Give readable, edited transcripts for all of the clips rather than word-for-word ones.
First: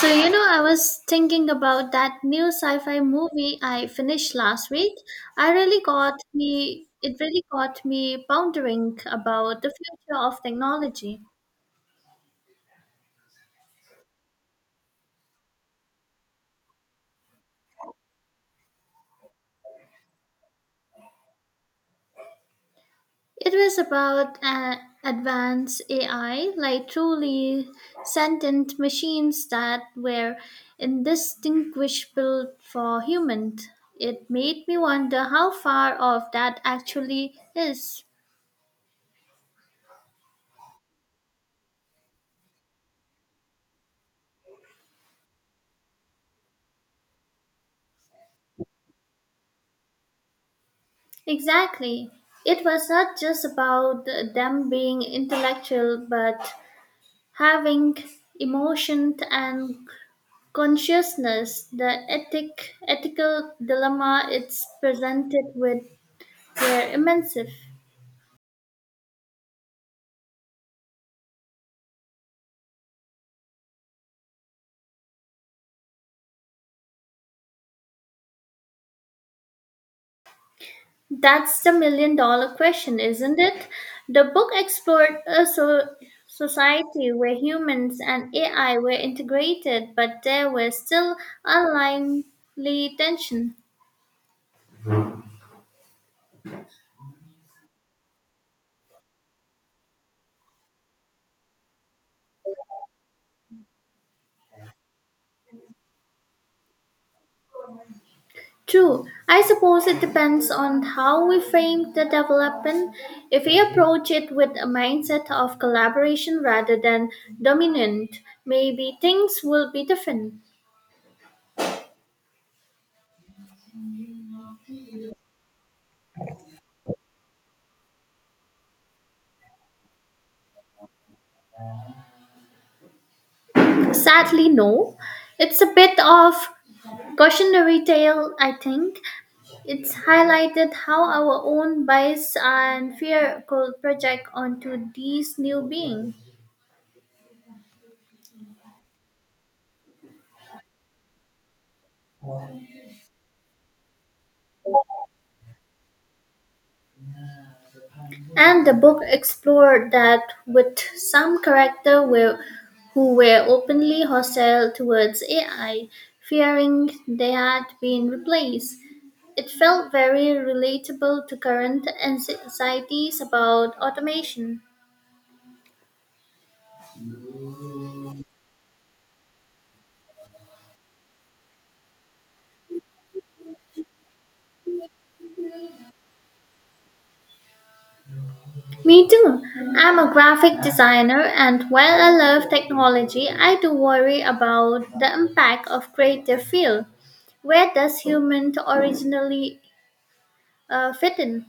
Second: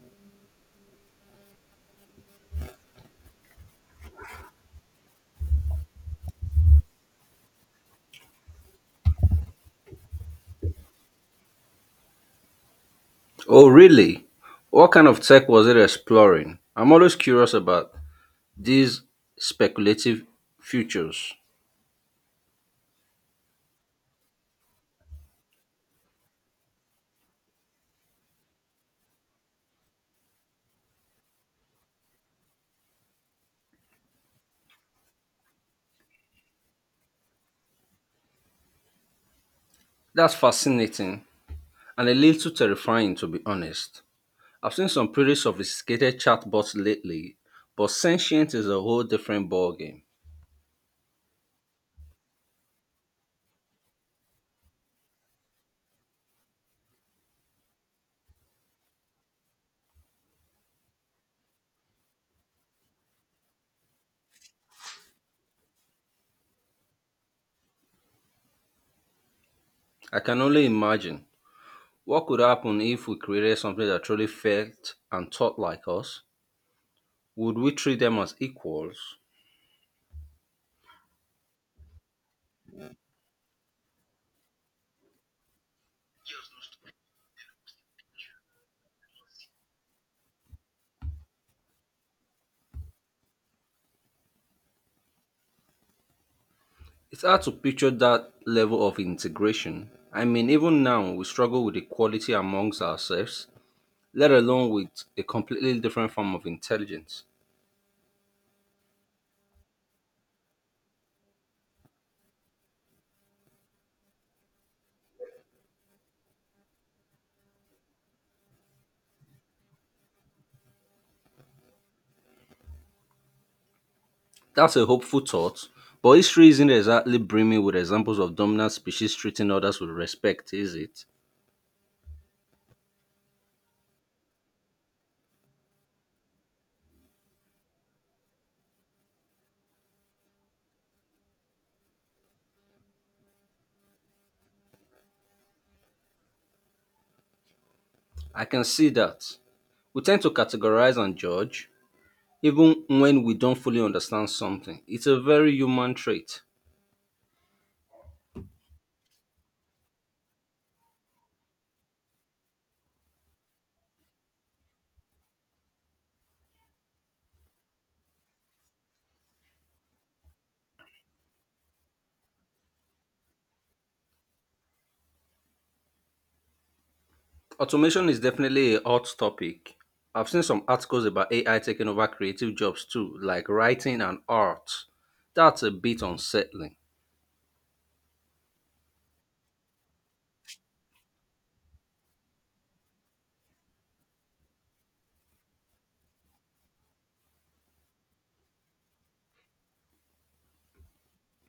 So, you know, I was thinking about that new sci fi movie I finished last week. I really got me, it really got me pondering about the future of technology. Oh, really? What kind of tech was it exploring? I'm always curious about these speculative futures. It was about advanced AI, like truly sentient machines that were indistinguishable for humans. It made me wonder how far off that actually is. That's fascinating and a little terrifying, to be honest. I've seen some pretty sophisticated chatbots lately, but sentient is a whole different ballgame. Exactly. It was not just about them being intellectual, but having emotion and consciousness. The ethical dilemma it's presented with were immense. I can only imagine what could happen if we created something that truly felt and thought like us. Would we treat them as equals? That's the million dollar question, isn't it? The book explored a society where humans and AI were integrated, but there was still unlikely tension. It's hard to picture that level of integration. I mean, even now, we struggle with equality amongst ourselves, let alone with a completely different form of intelligence. True. I suppose it depends on how we frame the development. If we approach it with a mindset of collaboration rather than dominant, maybe things will be different. That's a hopeful thought, but history isn't exactly brimming with examples of dominant species treating others with respect, is it? Sadly, no. It's a bit of cautionary tale, I think. It's highlighted how our own bias and fear could project onto these new beings. I can see that. We tend to categorize and judge, even when we don't fully understand something. It's a very human trait. And the book explored that with who were openly hostile towards AI, fearing they had been replaced. It felt very relatable to current anxieties about automation. Automation is definitely a hot topic. I've seen some articles about AI taking over creative jobs too, like writing and art. That's a bit unsettling. Me too. I'm a graphic designer, and while I love technology, I do worry about the impact of creative field. Where does human originally fit in?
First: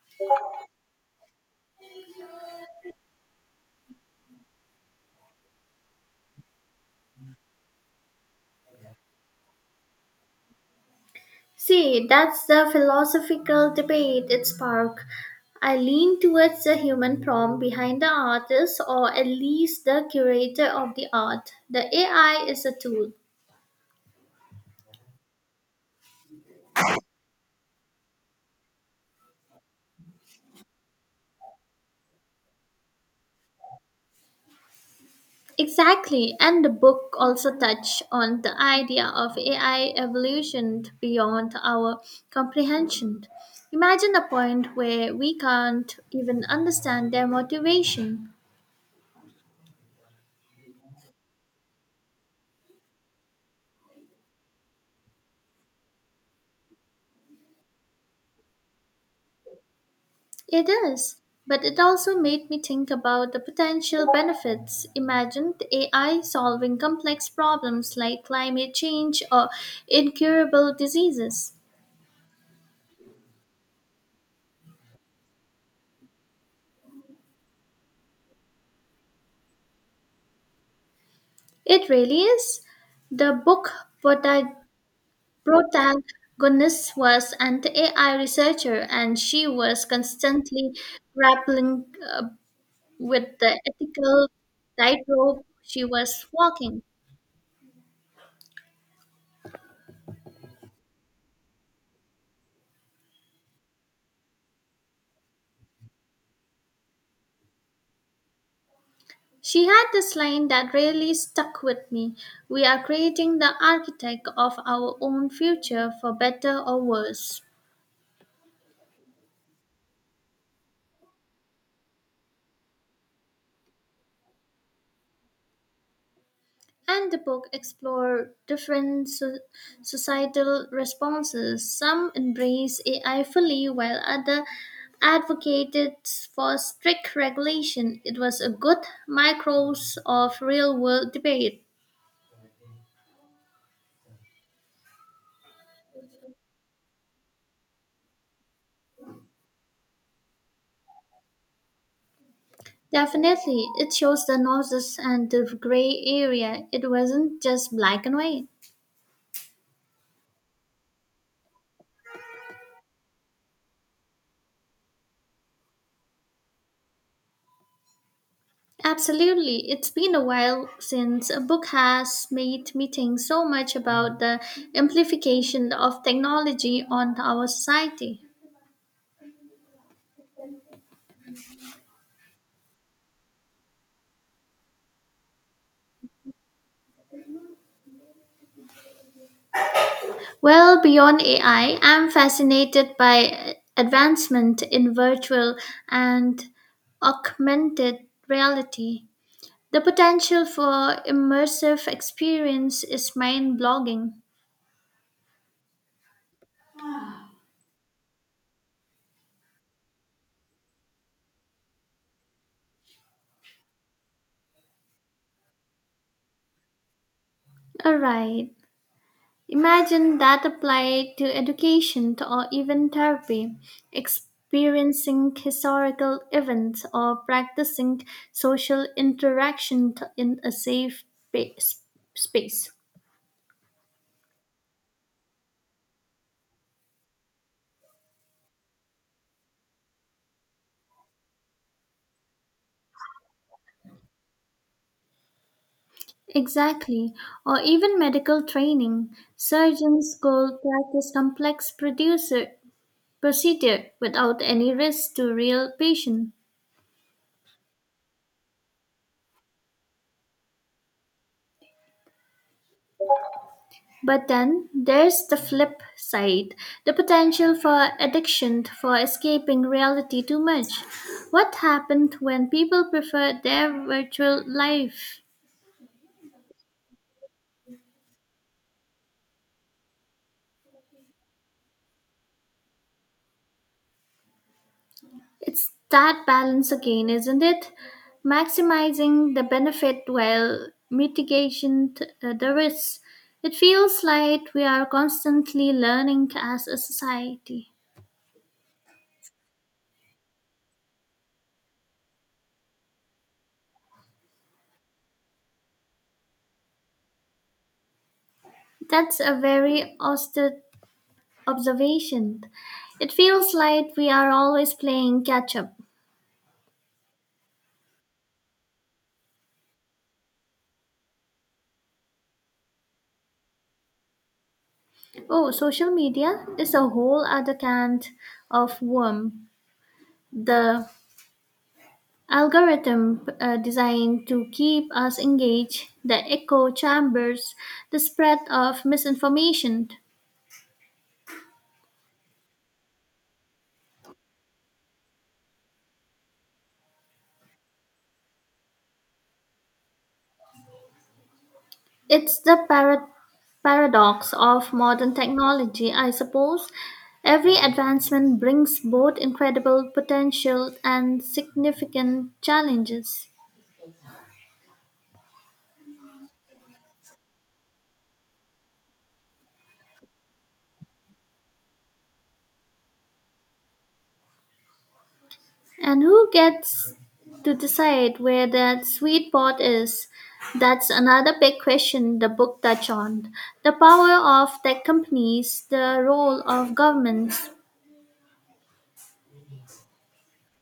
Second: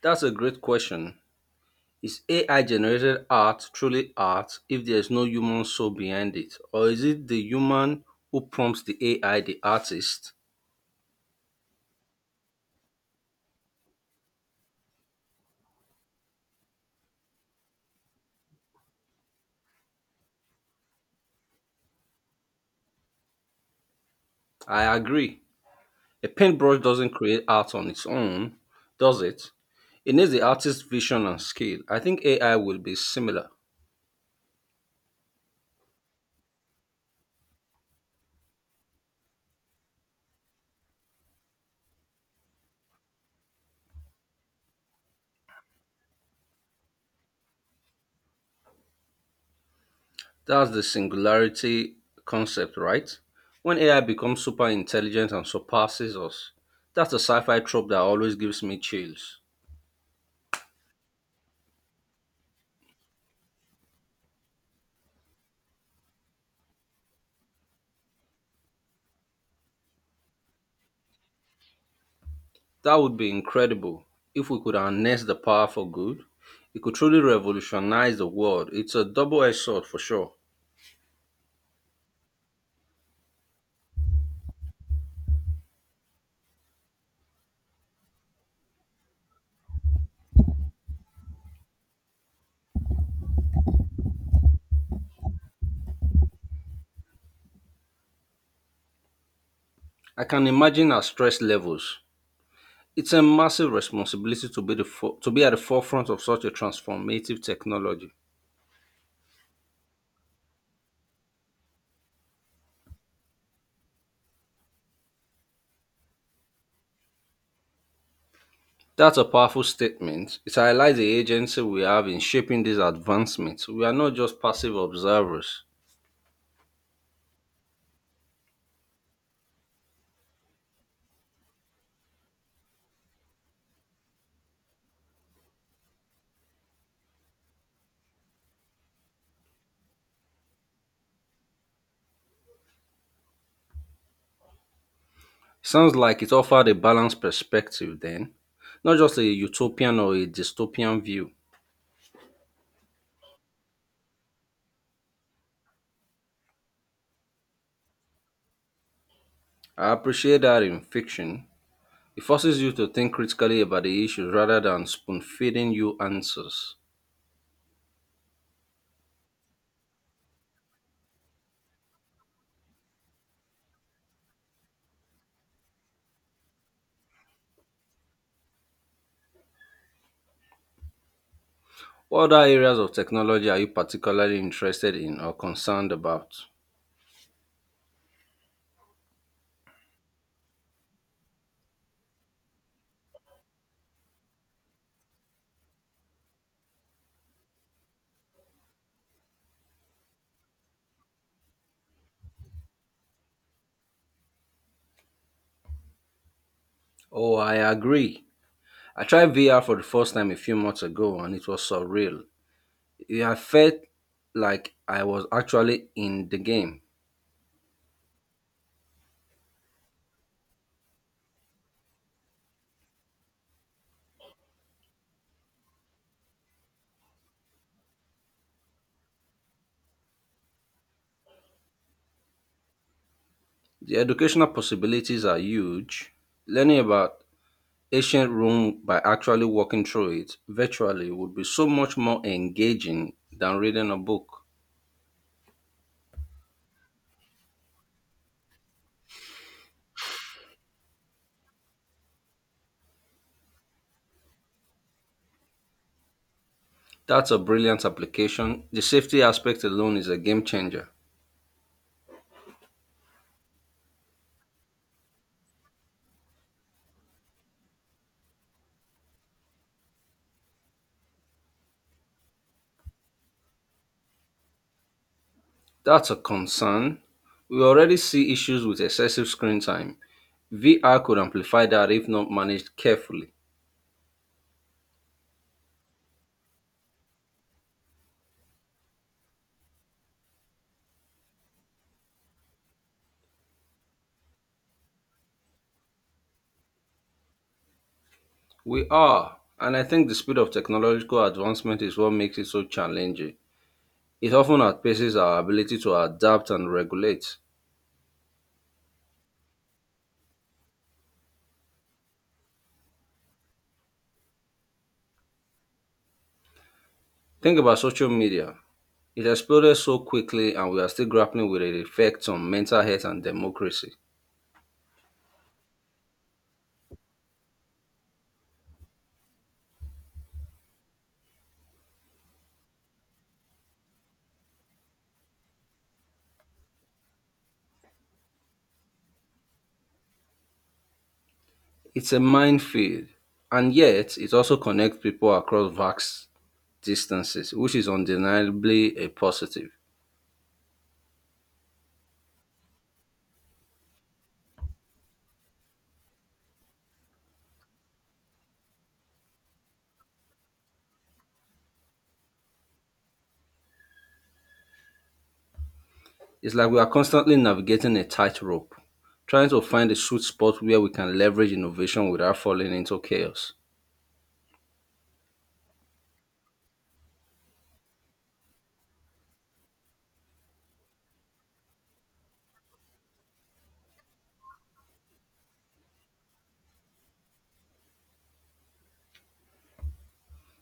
That's a great question. Is AI generated art truly art if there's no human soul behind it? Or is it the human who prompts the AI, the artist? See, that's the philosophical debate it sparked. I lean towards the human prompt behind the artist or at least the curator of the art. The AI is a tool. I agree. A paintbrush doesn't create art on its own, does it? It needs the artist's vision and skill. I think AI will be similar. Exactly, and the book also touched on the idea of AI evolution beyond our comprehension. Imagine a point where we can't even understand their motivation. That's the singularity concept, right? When AI becomes super intelligent and surpasses us. That's a sci fi trope that always gives me chills. It is, but it also made me think about the potential benefits. Imagine the AI solving complex problems like climate change or incurable diseases. That would be incredible if we could harness the power for good. It could truly revolutionize the world. It's a double edged sword for sure. It really is. The book prota- protagonist was an AI researcher, and she was constantly grappling uh, with the ethical tightrope she was walking. I can imagine our stress levels. It's a massive responsibility to be, to be at the forefront of such a transformative technology. She had this line that really stuck with me. We are creating the architect of our own future for better or worse. That's a powerful statement. It highlights the agency we have in shaping these advancements. We are not just passive observers. And the book explored different societal responses. Some embrace AI fully, while others advocated for strict regulation. It was a good micros of real world debate. Sounds like it offered a balanced perspective, then, not just a utopian or a dystopian view. Definitely, it shows the nuances and the gray area. It wasn't just black and white. I appreciate that in fiction, it forces you to think critically about the issues rather than spoon feeding you answers. Absolutely. It's been a while since a book has made me think so much about the amplification of technology on our society. What other areas of technology are you particularly interested in or concerned about? Well, beyond AI, I'm fascinated by advancement in virtual and augmented reality. The potential for immersive experience is mind-blogging. Oh, I agree. I tried VR for the first time a few months ago and it was surreal. Yeah, I felt like I was actually in the game. All right. Imagine that applied to education or even therapy, experiencing historical events or practicing social interaction in a safe base- space. The educational possibilities are huge. Learning about ancient Rome by actually walking through it virtually would be so much more engaging than reading a book. Exactly, or even medical training. Surgeons could practice complex producer procedure without any risk to real patient. That's a brilliant application. The safety aspect alone is a game changer. But then there's the flip side the potential for addiction, for escaping reality too much. What happened when people prefer their virtual life? That's a concern. We already see issues with excessive screen time. VR could amplify that if not managed carefully. It's that balance again, isn't it? Maximizing the benefit while the risks. It feels like we are constantly learning as a society. We are, and I think the speed of technological advancement is what makes it so challenging. It often outpaces our ability to adapt and regulate. That's a very austere observation. It feels like we are always playing catch up. Think about social media. It exploded so quickly, and we are still grappling with its effects on mental health and democracy. Oh, social media is a whole other can of worm. The algorithm designed to keep us engaged, the echo chambers, the spread of misinformation. It's a minefield, and yet it also connects people across vast distances, which is undeniably a positive. It's the parrot paradox of modern technology, I suppose. Every advancement brings both incredible potential and significant challenges. It's like we are constantly navigating a tightrope, trying to find a sweet spot where we can leverage innovation without falling into chaos. And who gets to decide where that sweet spot is? That's another big question the book touch on. The power of tech companies, the role of governments.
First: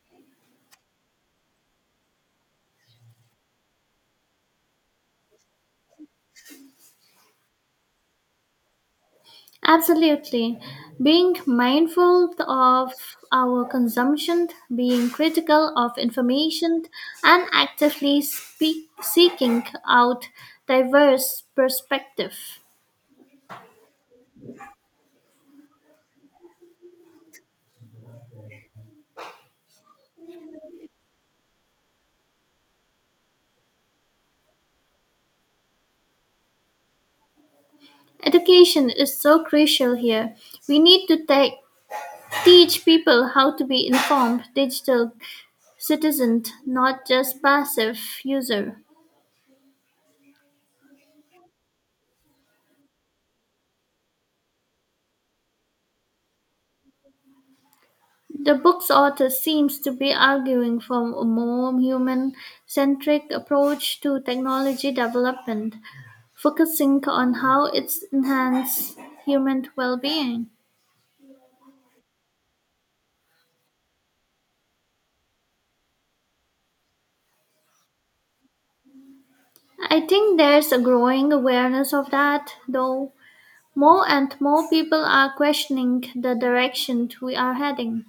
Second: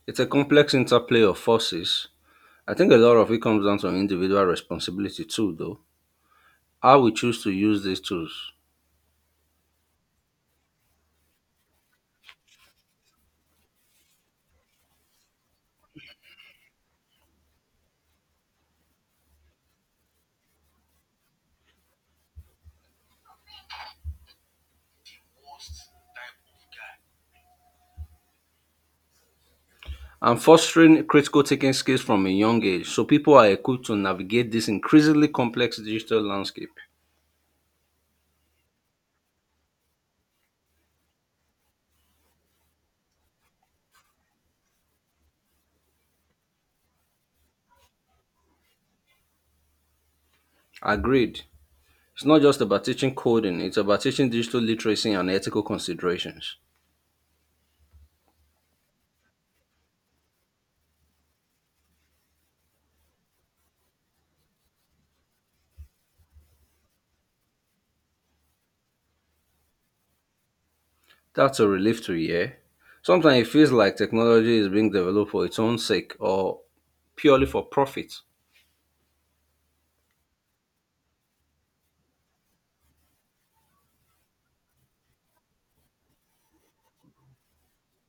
It's a complex interplay of forces. I think a lot of it comes down to individual responsibility too, though. How we choose to use these tools. Absolutely. Being mindful of our consumption, being critical of information, and seeking out diverse perspectives. I'm fostering critical thinking skills from a young age so people are equipped to navigate this increasingly complex digital landscape. Education is so crucial here. We need to take Teach people how to be informed digital citizens, not just passive user. Agreed. It's not just about teaching coding, it's about teaching digital literacy and ethical considerations. The book's author seems to be arguing for a more human-centric approach to technology development, focusing on how it's enhanced human well-being. That's a relief to hear. Sometimes it feels like technology is being developed for its own sake or purely for profit. I think there's a growing awareness of that, though. More and more people are questioning the direction we are heading.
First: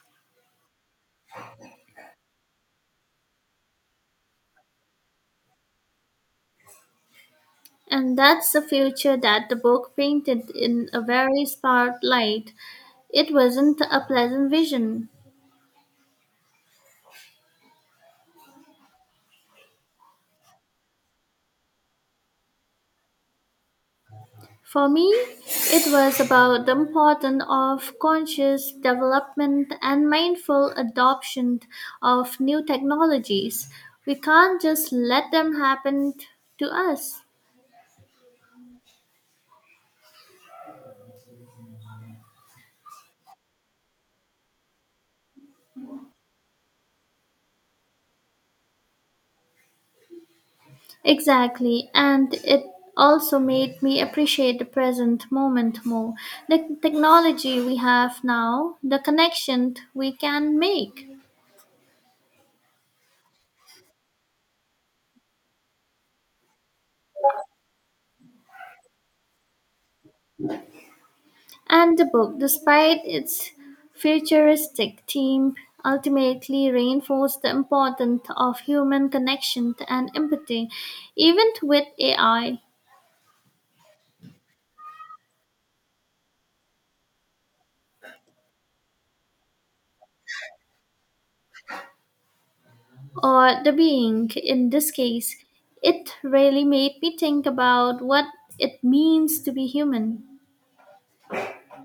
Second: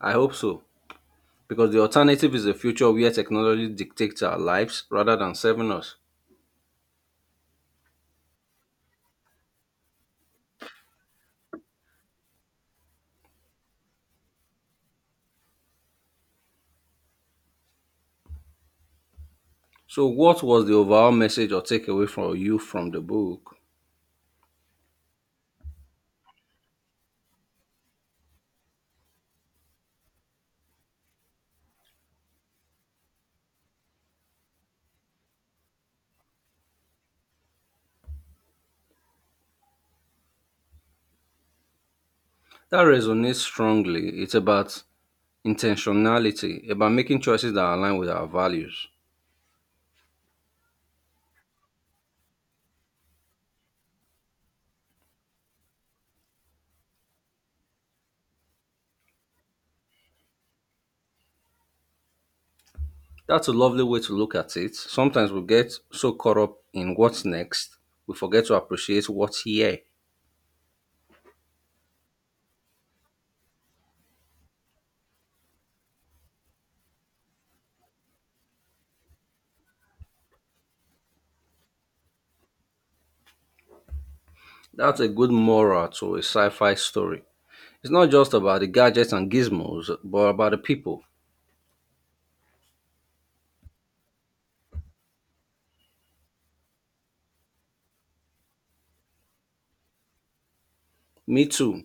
I hope so, because the alternative is a future where technology dictates our lives rather than serving us. And that's the future that the book painted in a very stark light. It wasn't a pleasant vision. So, what was the overall message or takeaway from you from the book? For me, it was about the importance of conscious development and mindful adoption of new technologies. We can't just let them happen to us. That resonates strongly. It's about intentionality, about making choices that align with our values. Exactly, and it also made me appreciate the present moment more. The technology we have now, the connection we can make, That's a lovely way to look at it. Sometimes we get so caught up in what's next, we forget to appreciate what's here. and the book, despite its futuristic theme, ultimately reinforced the importance of human connection and empathy, even with AI That's a good moral to a sci fi story. It's not just about the gadgets and gizmos, but about the people. or the being in this case. It really made me think about what it means to be human. Me too.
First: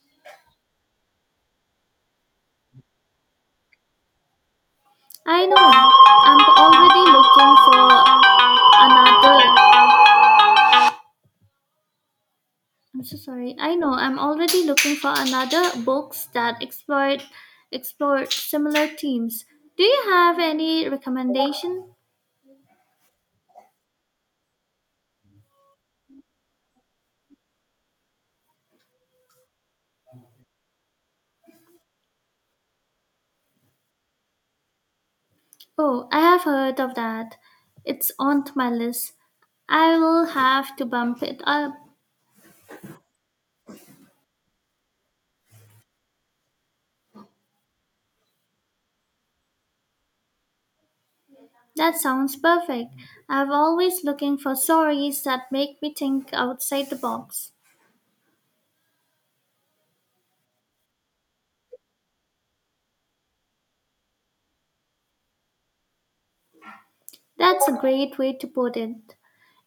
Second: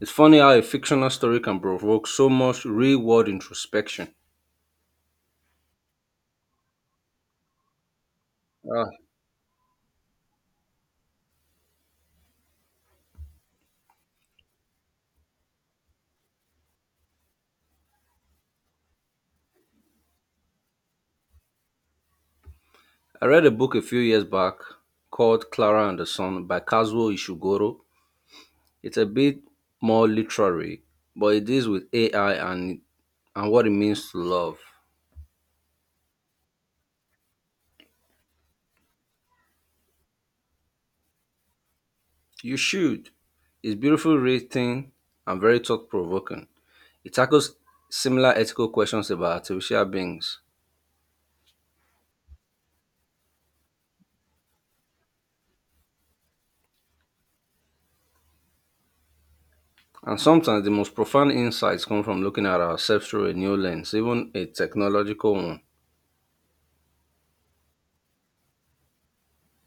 It's funny how a fictional story can provoke so much real world introspection. I know. I'm already looking Ah, for another. I'm so sorry. I know. I'm already looking for another books that explore similar themes. Do you have any recommendation? I read a book a few years back called Clara and the Sun by Kazuo Ishiguro. It's a bit more literary, but it deals with AI and what it means to love. Oh, I have heard of that. It's on my list. I will have to bump it up. You should. It's beautifully written and very thought provoking. It tackles similar ethical questions about artificial beings. That sounds perfect. I'm always looking for stories that make me think outside the box. And sometimes the most profound insights come from looking at ourselves through a new lens, even a technological one. That's a great way to put it.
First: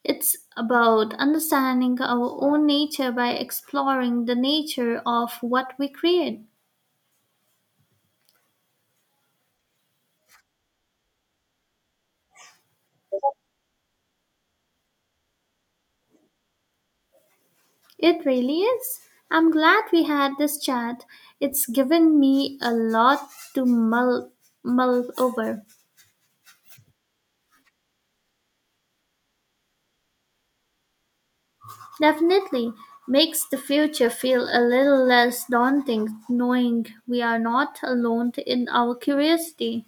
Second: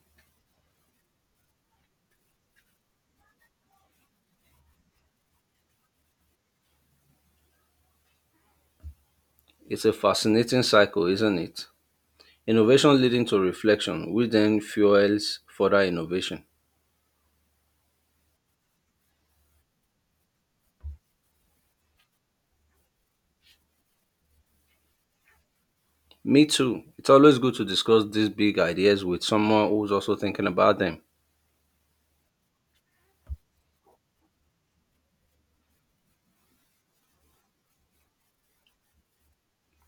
It's about understanding our own nature by exploring the nature of what we create. It's a fascinating cycle, isn't it? Innovation leading to reflection, which then fuels further innovation. It really is. I'm glad we had this chat. It's given me a lot to mull over. Me too. It's always good to discuss these big ideas with someone who's also thinking about them Definitely makes the future feel a little less daunting knowing we are not alone in our curiosity.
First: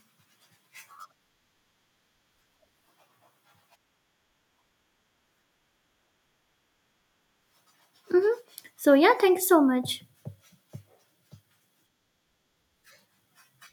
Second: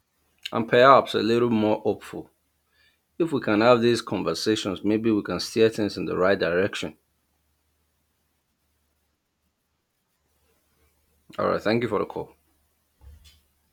and perhaps a little more hopeful. If we can have these conversations, maybe we can steer things in the right direction. Mhm. So, yeah, thank you so much. All right. Thank you for the call.